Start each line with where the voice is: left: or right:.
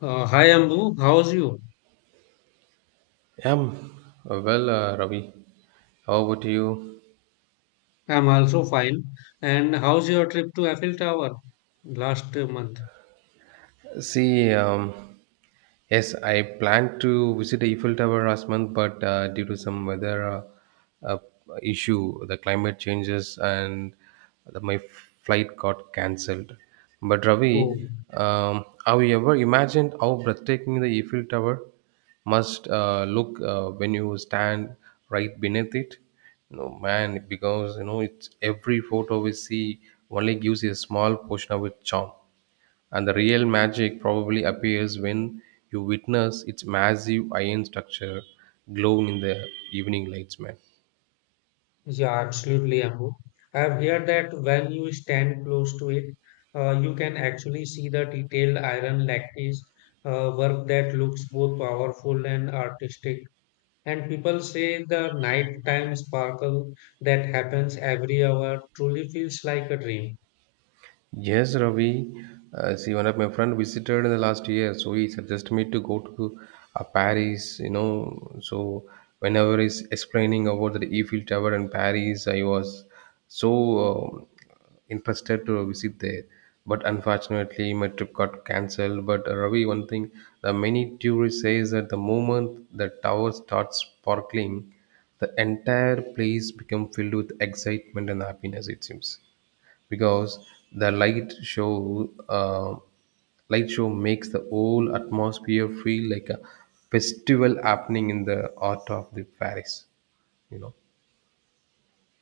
left: Hi Ambu, how's you?
right: Yeah, I well, Ravi. How about you?
left: I'm also fine. And how's your trip to Eiffel Tower last month?
right: See, yes, I planned to visit the Eiffel Tower last month, but due to some weather uh, issue, the climate changes, and my flight got cancelled. But
left: Oh,
right: Ravi, have you ever imagined how breathtaking the Eiffel Tower must look when you stand right beneath it? No man, because it's every photo we see only gives you a small portion of its charm, and the real magic probably appears when you witness its massive iron structure glowing in the evening lights, man.
left: yeah, absolutely, Ambu. I've heard that when you stand close to it, you can actually see the detailed iron lattice work that looks both powerful and artistic. And people say the nighttime sparkle that happens every hour truly feels like a dream.
right: Yes, Ravi. See, one of my friend visited in the last year, so he suggested me to go to Paris. So whenever he's explaining about the Eiffel Tower in Paris, I was so uh, interested to visit there. But unfortunately, my trip got cancelled. But Ravi, one thing, the many tourists says that the moment the tower starts sparkling, the entire place become filled with excitement and happiness. It seems because the light show light show makes the whole atmosphere feel like a festival happening in the heart of the Paris you know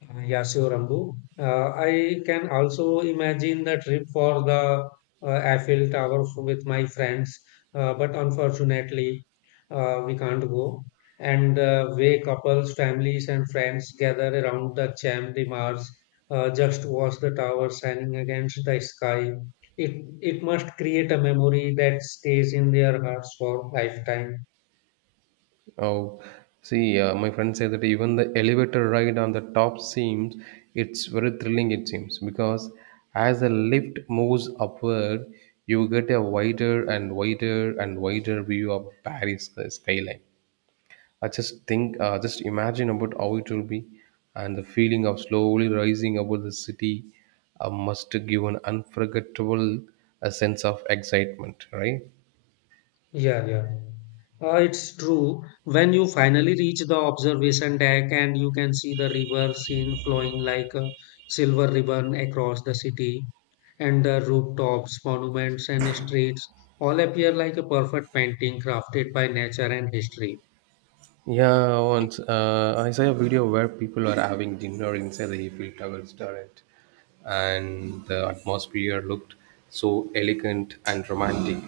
left: Yeah, sure, Ambu. I can also imagine the trip for the Eiffel Tower with my friends, but unfortunately, we can't go. And the way couples, families, and friends gather around the Champ de Mars, just watch the tower shining against the sky. It it must create a memory that stays in their hearts for lifetime.
right: oh, see, my friend said that even the elevator ride on the top seems it's very thrilling it seems because as the lift moves upward you get a wider and wider and wider view of Paris skyline. I just think, just imagine about how it will be, and the feeling of slowly rising above the city must give an unforgettable sense of excitement, right?
left: Yeah, yeah. It's true. When you finally reach the observation deck and you can see the river scene flowing like a silver ribbon across the city, and the rooftops, monuments, and streets all appear like a perfect painting crafted by nature and history.
right: Yeah, once I saw a video where people are having dinner inside the Eiffel Tower restaurant, and the atmosphere looked so elegant and romantic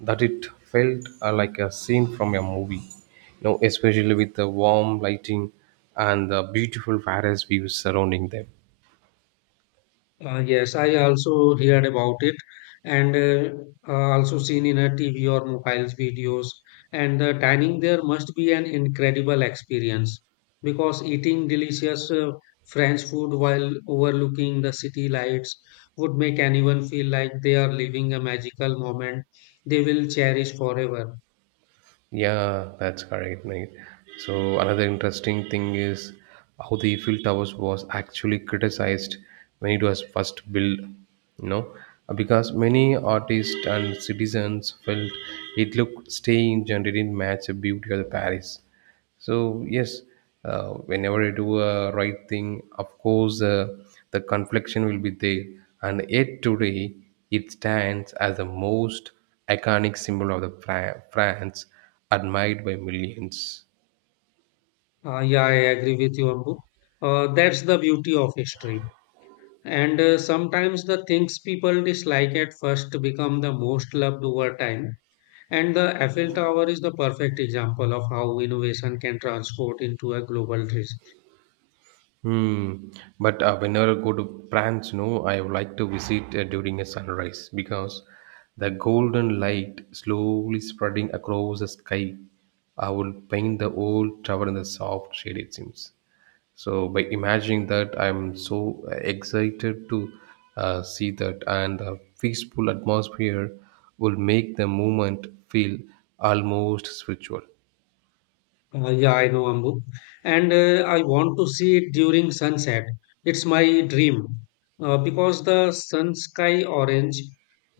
right: that it felt like a scene from a movie. Especially with the warm lighting and the beautiful Paris views surrounding them.
left: Yes, I also heard about it and also seen in a TV or mobiles videos. And the dining there must be an incredible experience because eating delicious French food while overlooking the city lights would make anyone feel like they are living a magical moment they will cherish forever.
right: Yeah, that's correct, mate. So another interesting thing is how the Eiffel Towers was actually criticized when it was first built, you know, because many artists and citizens felt it looked strange and didn't match the beauty of the Paris. So yes, whenever you do a right thing, of course, the confliction will be there, and yet today it stands as the most iconic symbol of the France, admired by millions.
left: Yeah, I agree with you, Ambu. That's the beauty of history. And sometimes the things people dislike at first become the most loved over time. And the Eiffel Tower is the perfect example of how innovation can transport into a global risk.
right: Hmm. But whenever I go to France, no, I would like to visit during a sunrise because the golden light slowly spreading across the sky, I will paint the old tower in the soft shade. It seems. So by imagining that, I'm so excited to see that, and the peaceful atmosphere will make the moment feel almost spiritual.
left: Yeah, I know, Ambu. And I want to see it during sunset. It's my dream. Because the sun sky orange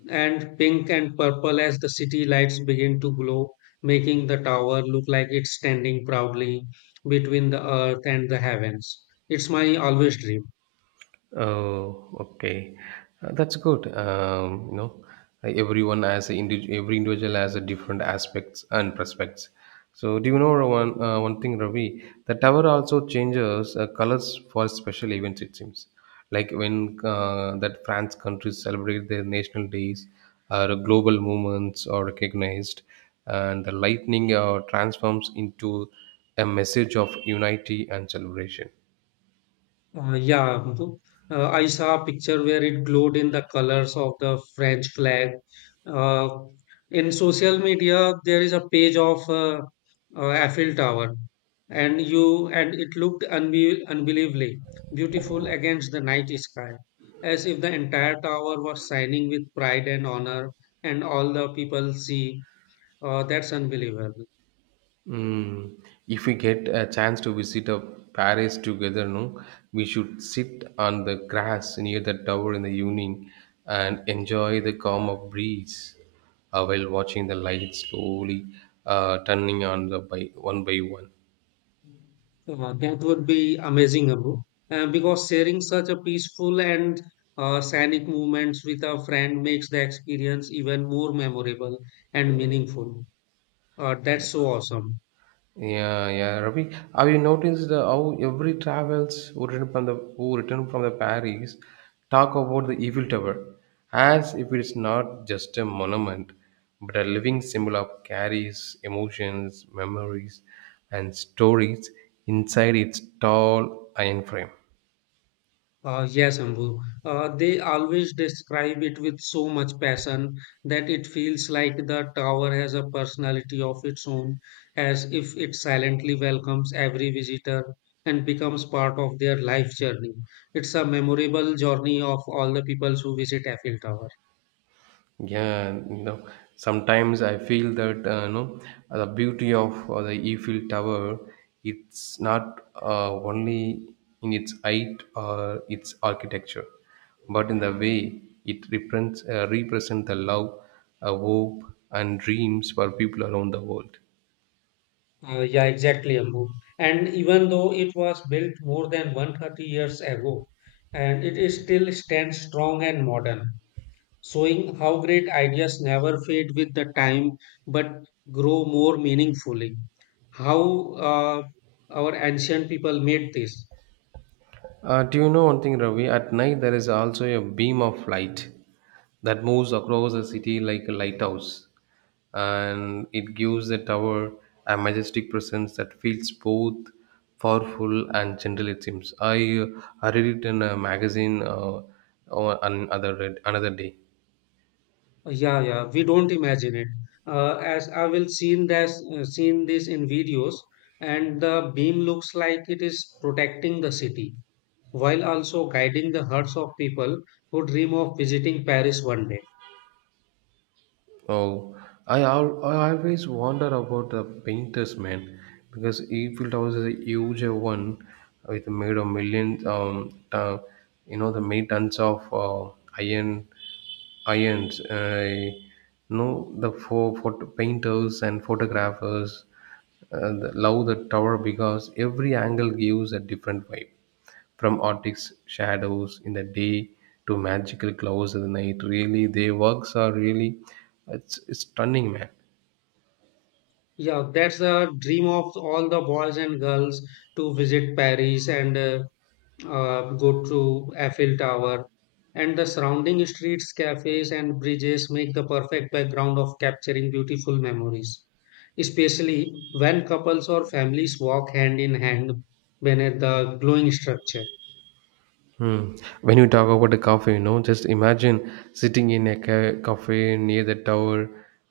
left: and pink and purple as the city lights begin to glow, making the tower look like it's standing proudly between the earth and the heavens. It's my always dream.
right: Oh, okay. That's good. Everyone has a every individual has a different aspects and prospects. So, do you know one thing, Ravi? The tower also changes colors for special events. It seems like when that France countries celebrate their national days, or global movements are recognized, and the lightning transforms into a message of unity and celebration.
left: Yeah, Muthu. I saw a picture where it glowed in the colors of the French flag. Uh, in social media, there is a page of Eiffel Tower, and you and it looked unbelievably beautiful against the night sky, as if the entire tower was shining with pride and honor, and all the people see. That's unbelievable.
right: Mm. If we get a chance to visit a Paris together, no, we should sit on the grass near the tower in the evening and enjoy the calm of breeze while watching the lights slowly turning on the by one by one.
left: So, that would be amazing, Abu. Because sharing such a peaceful and scenic moments with a friend makes the experience even more memorable and meaningful. That's so awesome.
right: Yeah, yeah, Ravi. Have you noticed how every travels who return from the Paris talk about the Eiffel Tower as if it is not just a monument, but a living symbol of carries emotions, memories, and stories inside its tall iron frame.
left: Yes, Ambu. They always describe it with so much passion that it feels like the tower has a personality of its own, as if it silently welcomes every visitor and becomes part of their life journey. It's a memorable journey of all the people who visit Eiffel Tower.
right: Yeah, sometimes I feel that the beauty of the Eiffel Tower. It's not only in its height or its architecture, but in the way it represents represent the love, hope, and dreams for people around the world.
left: Yeah, exactly, Ambu. And even though it was built more than 130 years ago, and it is still stands strong and modern showing how great ideas never fade with the time but grow more meaningfully. How our ancient people made this?
right: Do you know one thing, Ravi? At night, there is also a beam of light that moves across the city like a lighthouse, and it gives the tower a majestic presence that feels both powerful and gentle. It seems. I I read it in a magazine on another day.
left: Yeah, yeah, we don't imagine it. As I will seen this, seen this in videos, and the beam looks like it is protecting the city while also guiding the hearts of people who dream of visiting Paris one day.
right: Oh, I always wonder about the painters, man, because Eiffel Tower is a huge one with made of millions, the made tons of iron irons. I know photo painters and photographers love the tower because every angle gives a different vibe. From Arctic shadows in the day to magical clouds at the night, really, their works are really it's stunning, man.
left: Yeah, that's the dream of all the boys and girls to visit Paris and go to Eiffel Tower, and the surrounding streets, cafes, and bridges make the perfect background of capturing beautiful memories, especially when couples or families walk hand in hand beneath the glowing structure.
right: Hmm. When you talk about a cafe, just imagine sitting in a cafe near the tower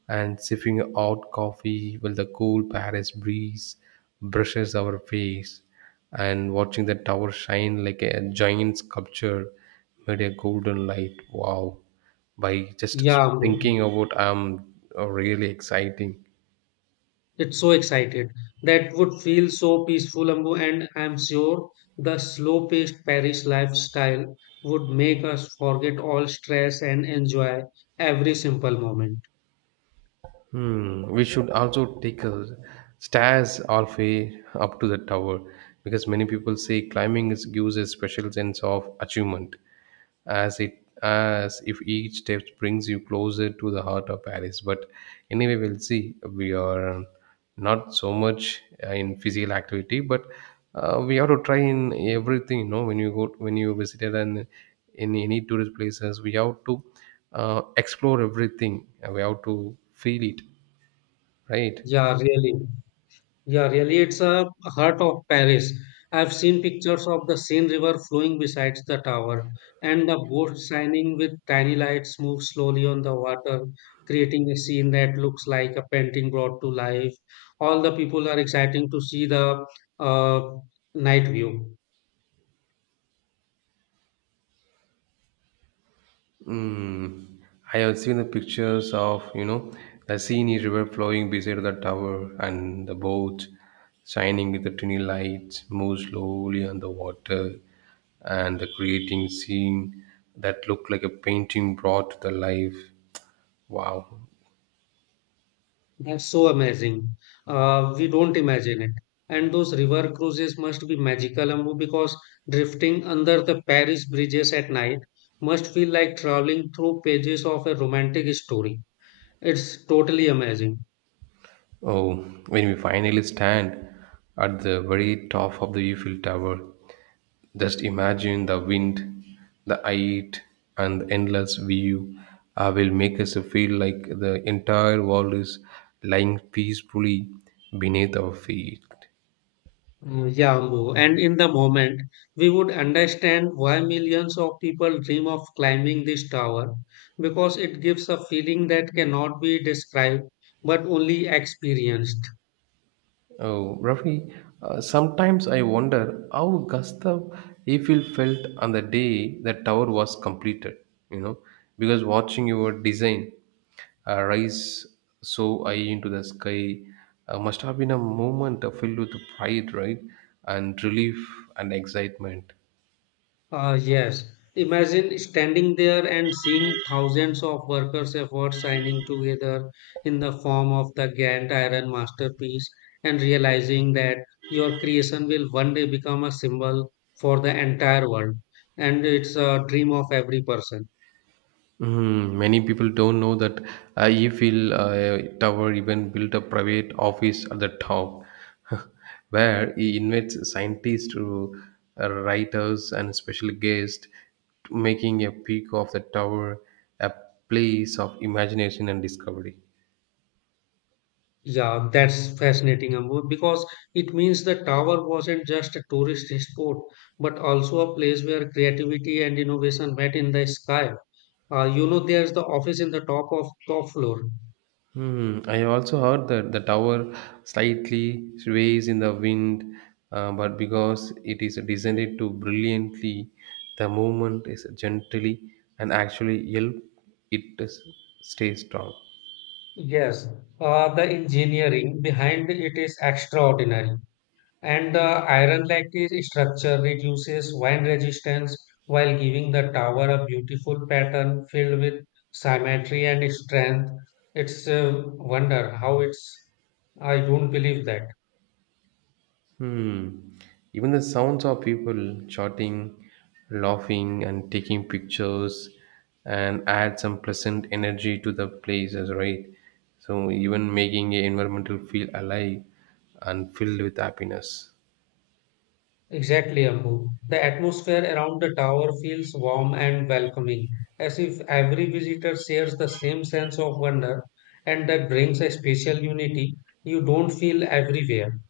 right: and sipping hot coffee while the cool Paris breeze brushes our face and watching the tower shine like a giant sculpture made a golden light. Wow. By just
left: Yeah, Ambu,
right: thinking about really exciting.
left: it's so excited. That would feel so peaceful, Ambu, and I'm sure the slow paced Paris lifestyle would make us forget all stress and enjoy every simple moment.
right: Hmm. We should also take a stairs all the way up to the tower because many people say climbing gives a special sense of achievement, as it as if each step brings you closer to the heart of Paris. But anyway, we'll see. We are not so much in physical activity but we have to try in everything when you go when you visited, and in any tourist places we have to explore everything, and we have to feel it, right?
left: Yeah, really. Yeah, really, it's a heart of Paris. I've seen pictures of the Seine River flowing beside the tower, and the boats shining with tiny lights move slowly on the water, creating a scene that looks like a painting brought to life. All the people are exciting to see the uh, night view.
right: Mm, I have seen the pictures of, the Seine River flowing beside the tower and the boat shining with the tiny lights move slowly on the water and the creating scene that looked like a painting brought to the life. Wow.
left: That's so amazing. We don't imagine it. And those river cruises must be magical, Ambu, because drifting under the Paris bridges at night must feel like traveling through pages of a romantic story. It's totally amazing.
right: Oh, when we finally stand at the very top of the Eiffel Tower, just imagine the wind, the height, and the endless view will make us feel like the entire world is lying peacefully beneath our feet.
left: Yeah, Ambu. And in the moment, we would understand why millions of people dream of climbing this tower, because it gives a feeling that cannot be described but only experienced.
right: Oh, Rafi, sometimes I wonder how Gustav Eiffel felt on the day the tower was completed, you know, because watching your design rise so high into the sky must have been a moment filled with pride, right? And relief and excitement.
left: Yes. Imagine standing there and seeing thousands of workers' efforts signing together in the form of the Gantt Iron masterpiece and realizing that your creation will one day become a symbol for the entire world. And it's a dream of every person.
right: Mhm. Many people don't know that Eiffel Tower even built a private office at the top, where he invites scientists to writers and special guests, making a peak of the tower a place of imagination and discovery.
left: Yeah, that's fascinating, Ambu, because it means the tower wasn't just a tourist spot, but also a place where creativity and innovation met in the sky. You know, there's the office in the top of top floor.
right: Hmm. I also heard that the tower slightly sways in the wind, but because it is designed to brilliantly, the movement is gently and actually help it to stay strong.
left: Yes, the engineering behind it is extraordinary. And the iron lattice structure reduces wind resistance while giving the tower a beautiful pattern filled with symmetry and strength. It's a wonder how it's. I don't believe that.
right: Hmm. Even the sounds of people shouting, laughing, and taking pictures, and add some pleasant energy to the places, right? So even making a environmental feel alive and filled with happiness.
left: Exactly, Ambu. The atmosphere around the tower feels warm and welcoming, as if every visitor shares the same sense of wonder, and that brings a special unity you don't feel everywhere.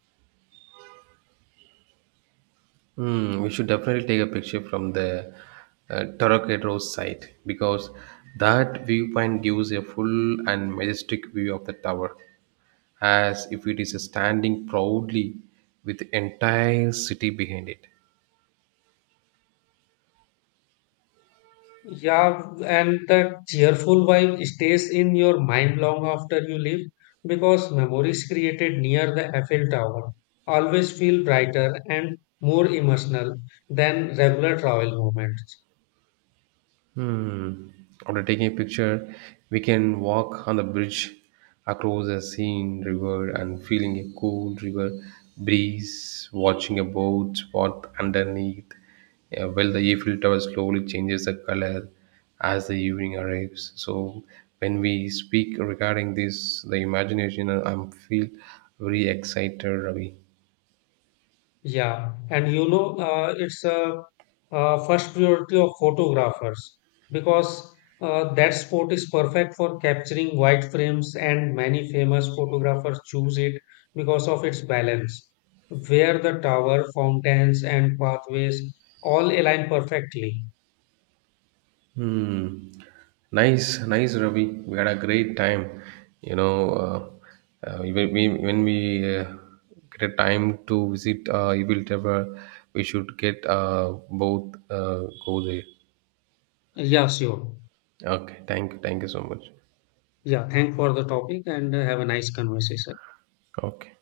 right: Hmm, we should definitely take a picture from the Torquedo site because that viewpoint gives a full and majestic view of the tower, as if it is standing proudly with the entire city behind it.
left: Yeah, and that cheerful vibe stays in your mind long after you leave because memories created near the Eiffel Tower always feel brighter and more emotional than regular travel moments.
right: Hmm. After taking a picture, we can walk on the bridge across a seen river and feeling a cool river breeze, watching a boat spot underneath. While the Eiffel Tower slowly changes the color as the evening arrives. So when we speak regarding this, the imagination, I'm feel very excited, Ravi.
left: Yeah, and you know, it's a, first priority of photographers because that sport is perfect for capturing wide frames, and many famous photographers choose it because of its balance, where the tower, fountains, and pathways all align perfectly.
right: Hmm. Nice, nice, Ravi. We had a great time. You know, when we get a time to visit Evil Tower, we should get both go there.
left: Yeah, sure.
right: Okay, thank you so much.
left: Yeah, thank for the topic and have a nice conversation.
right: Okay.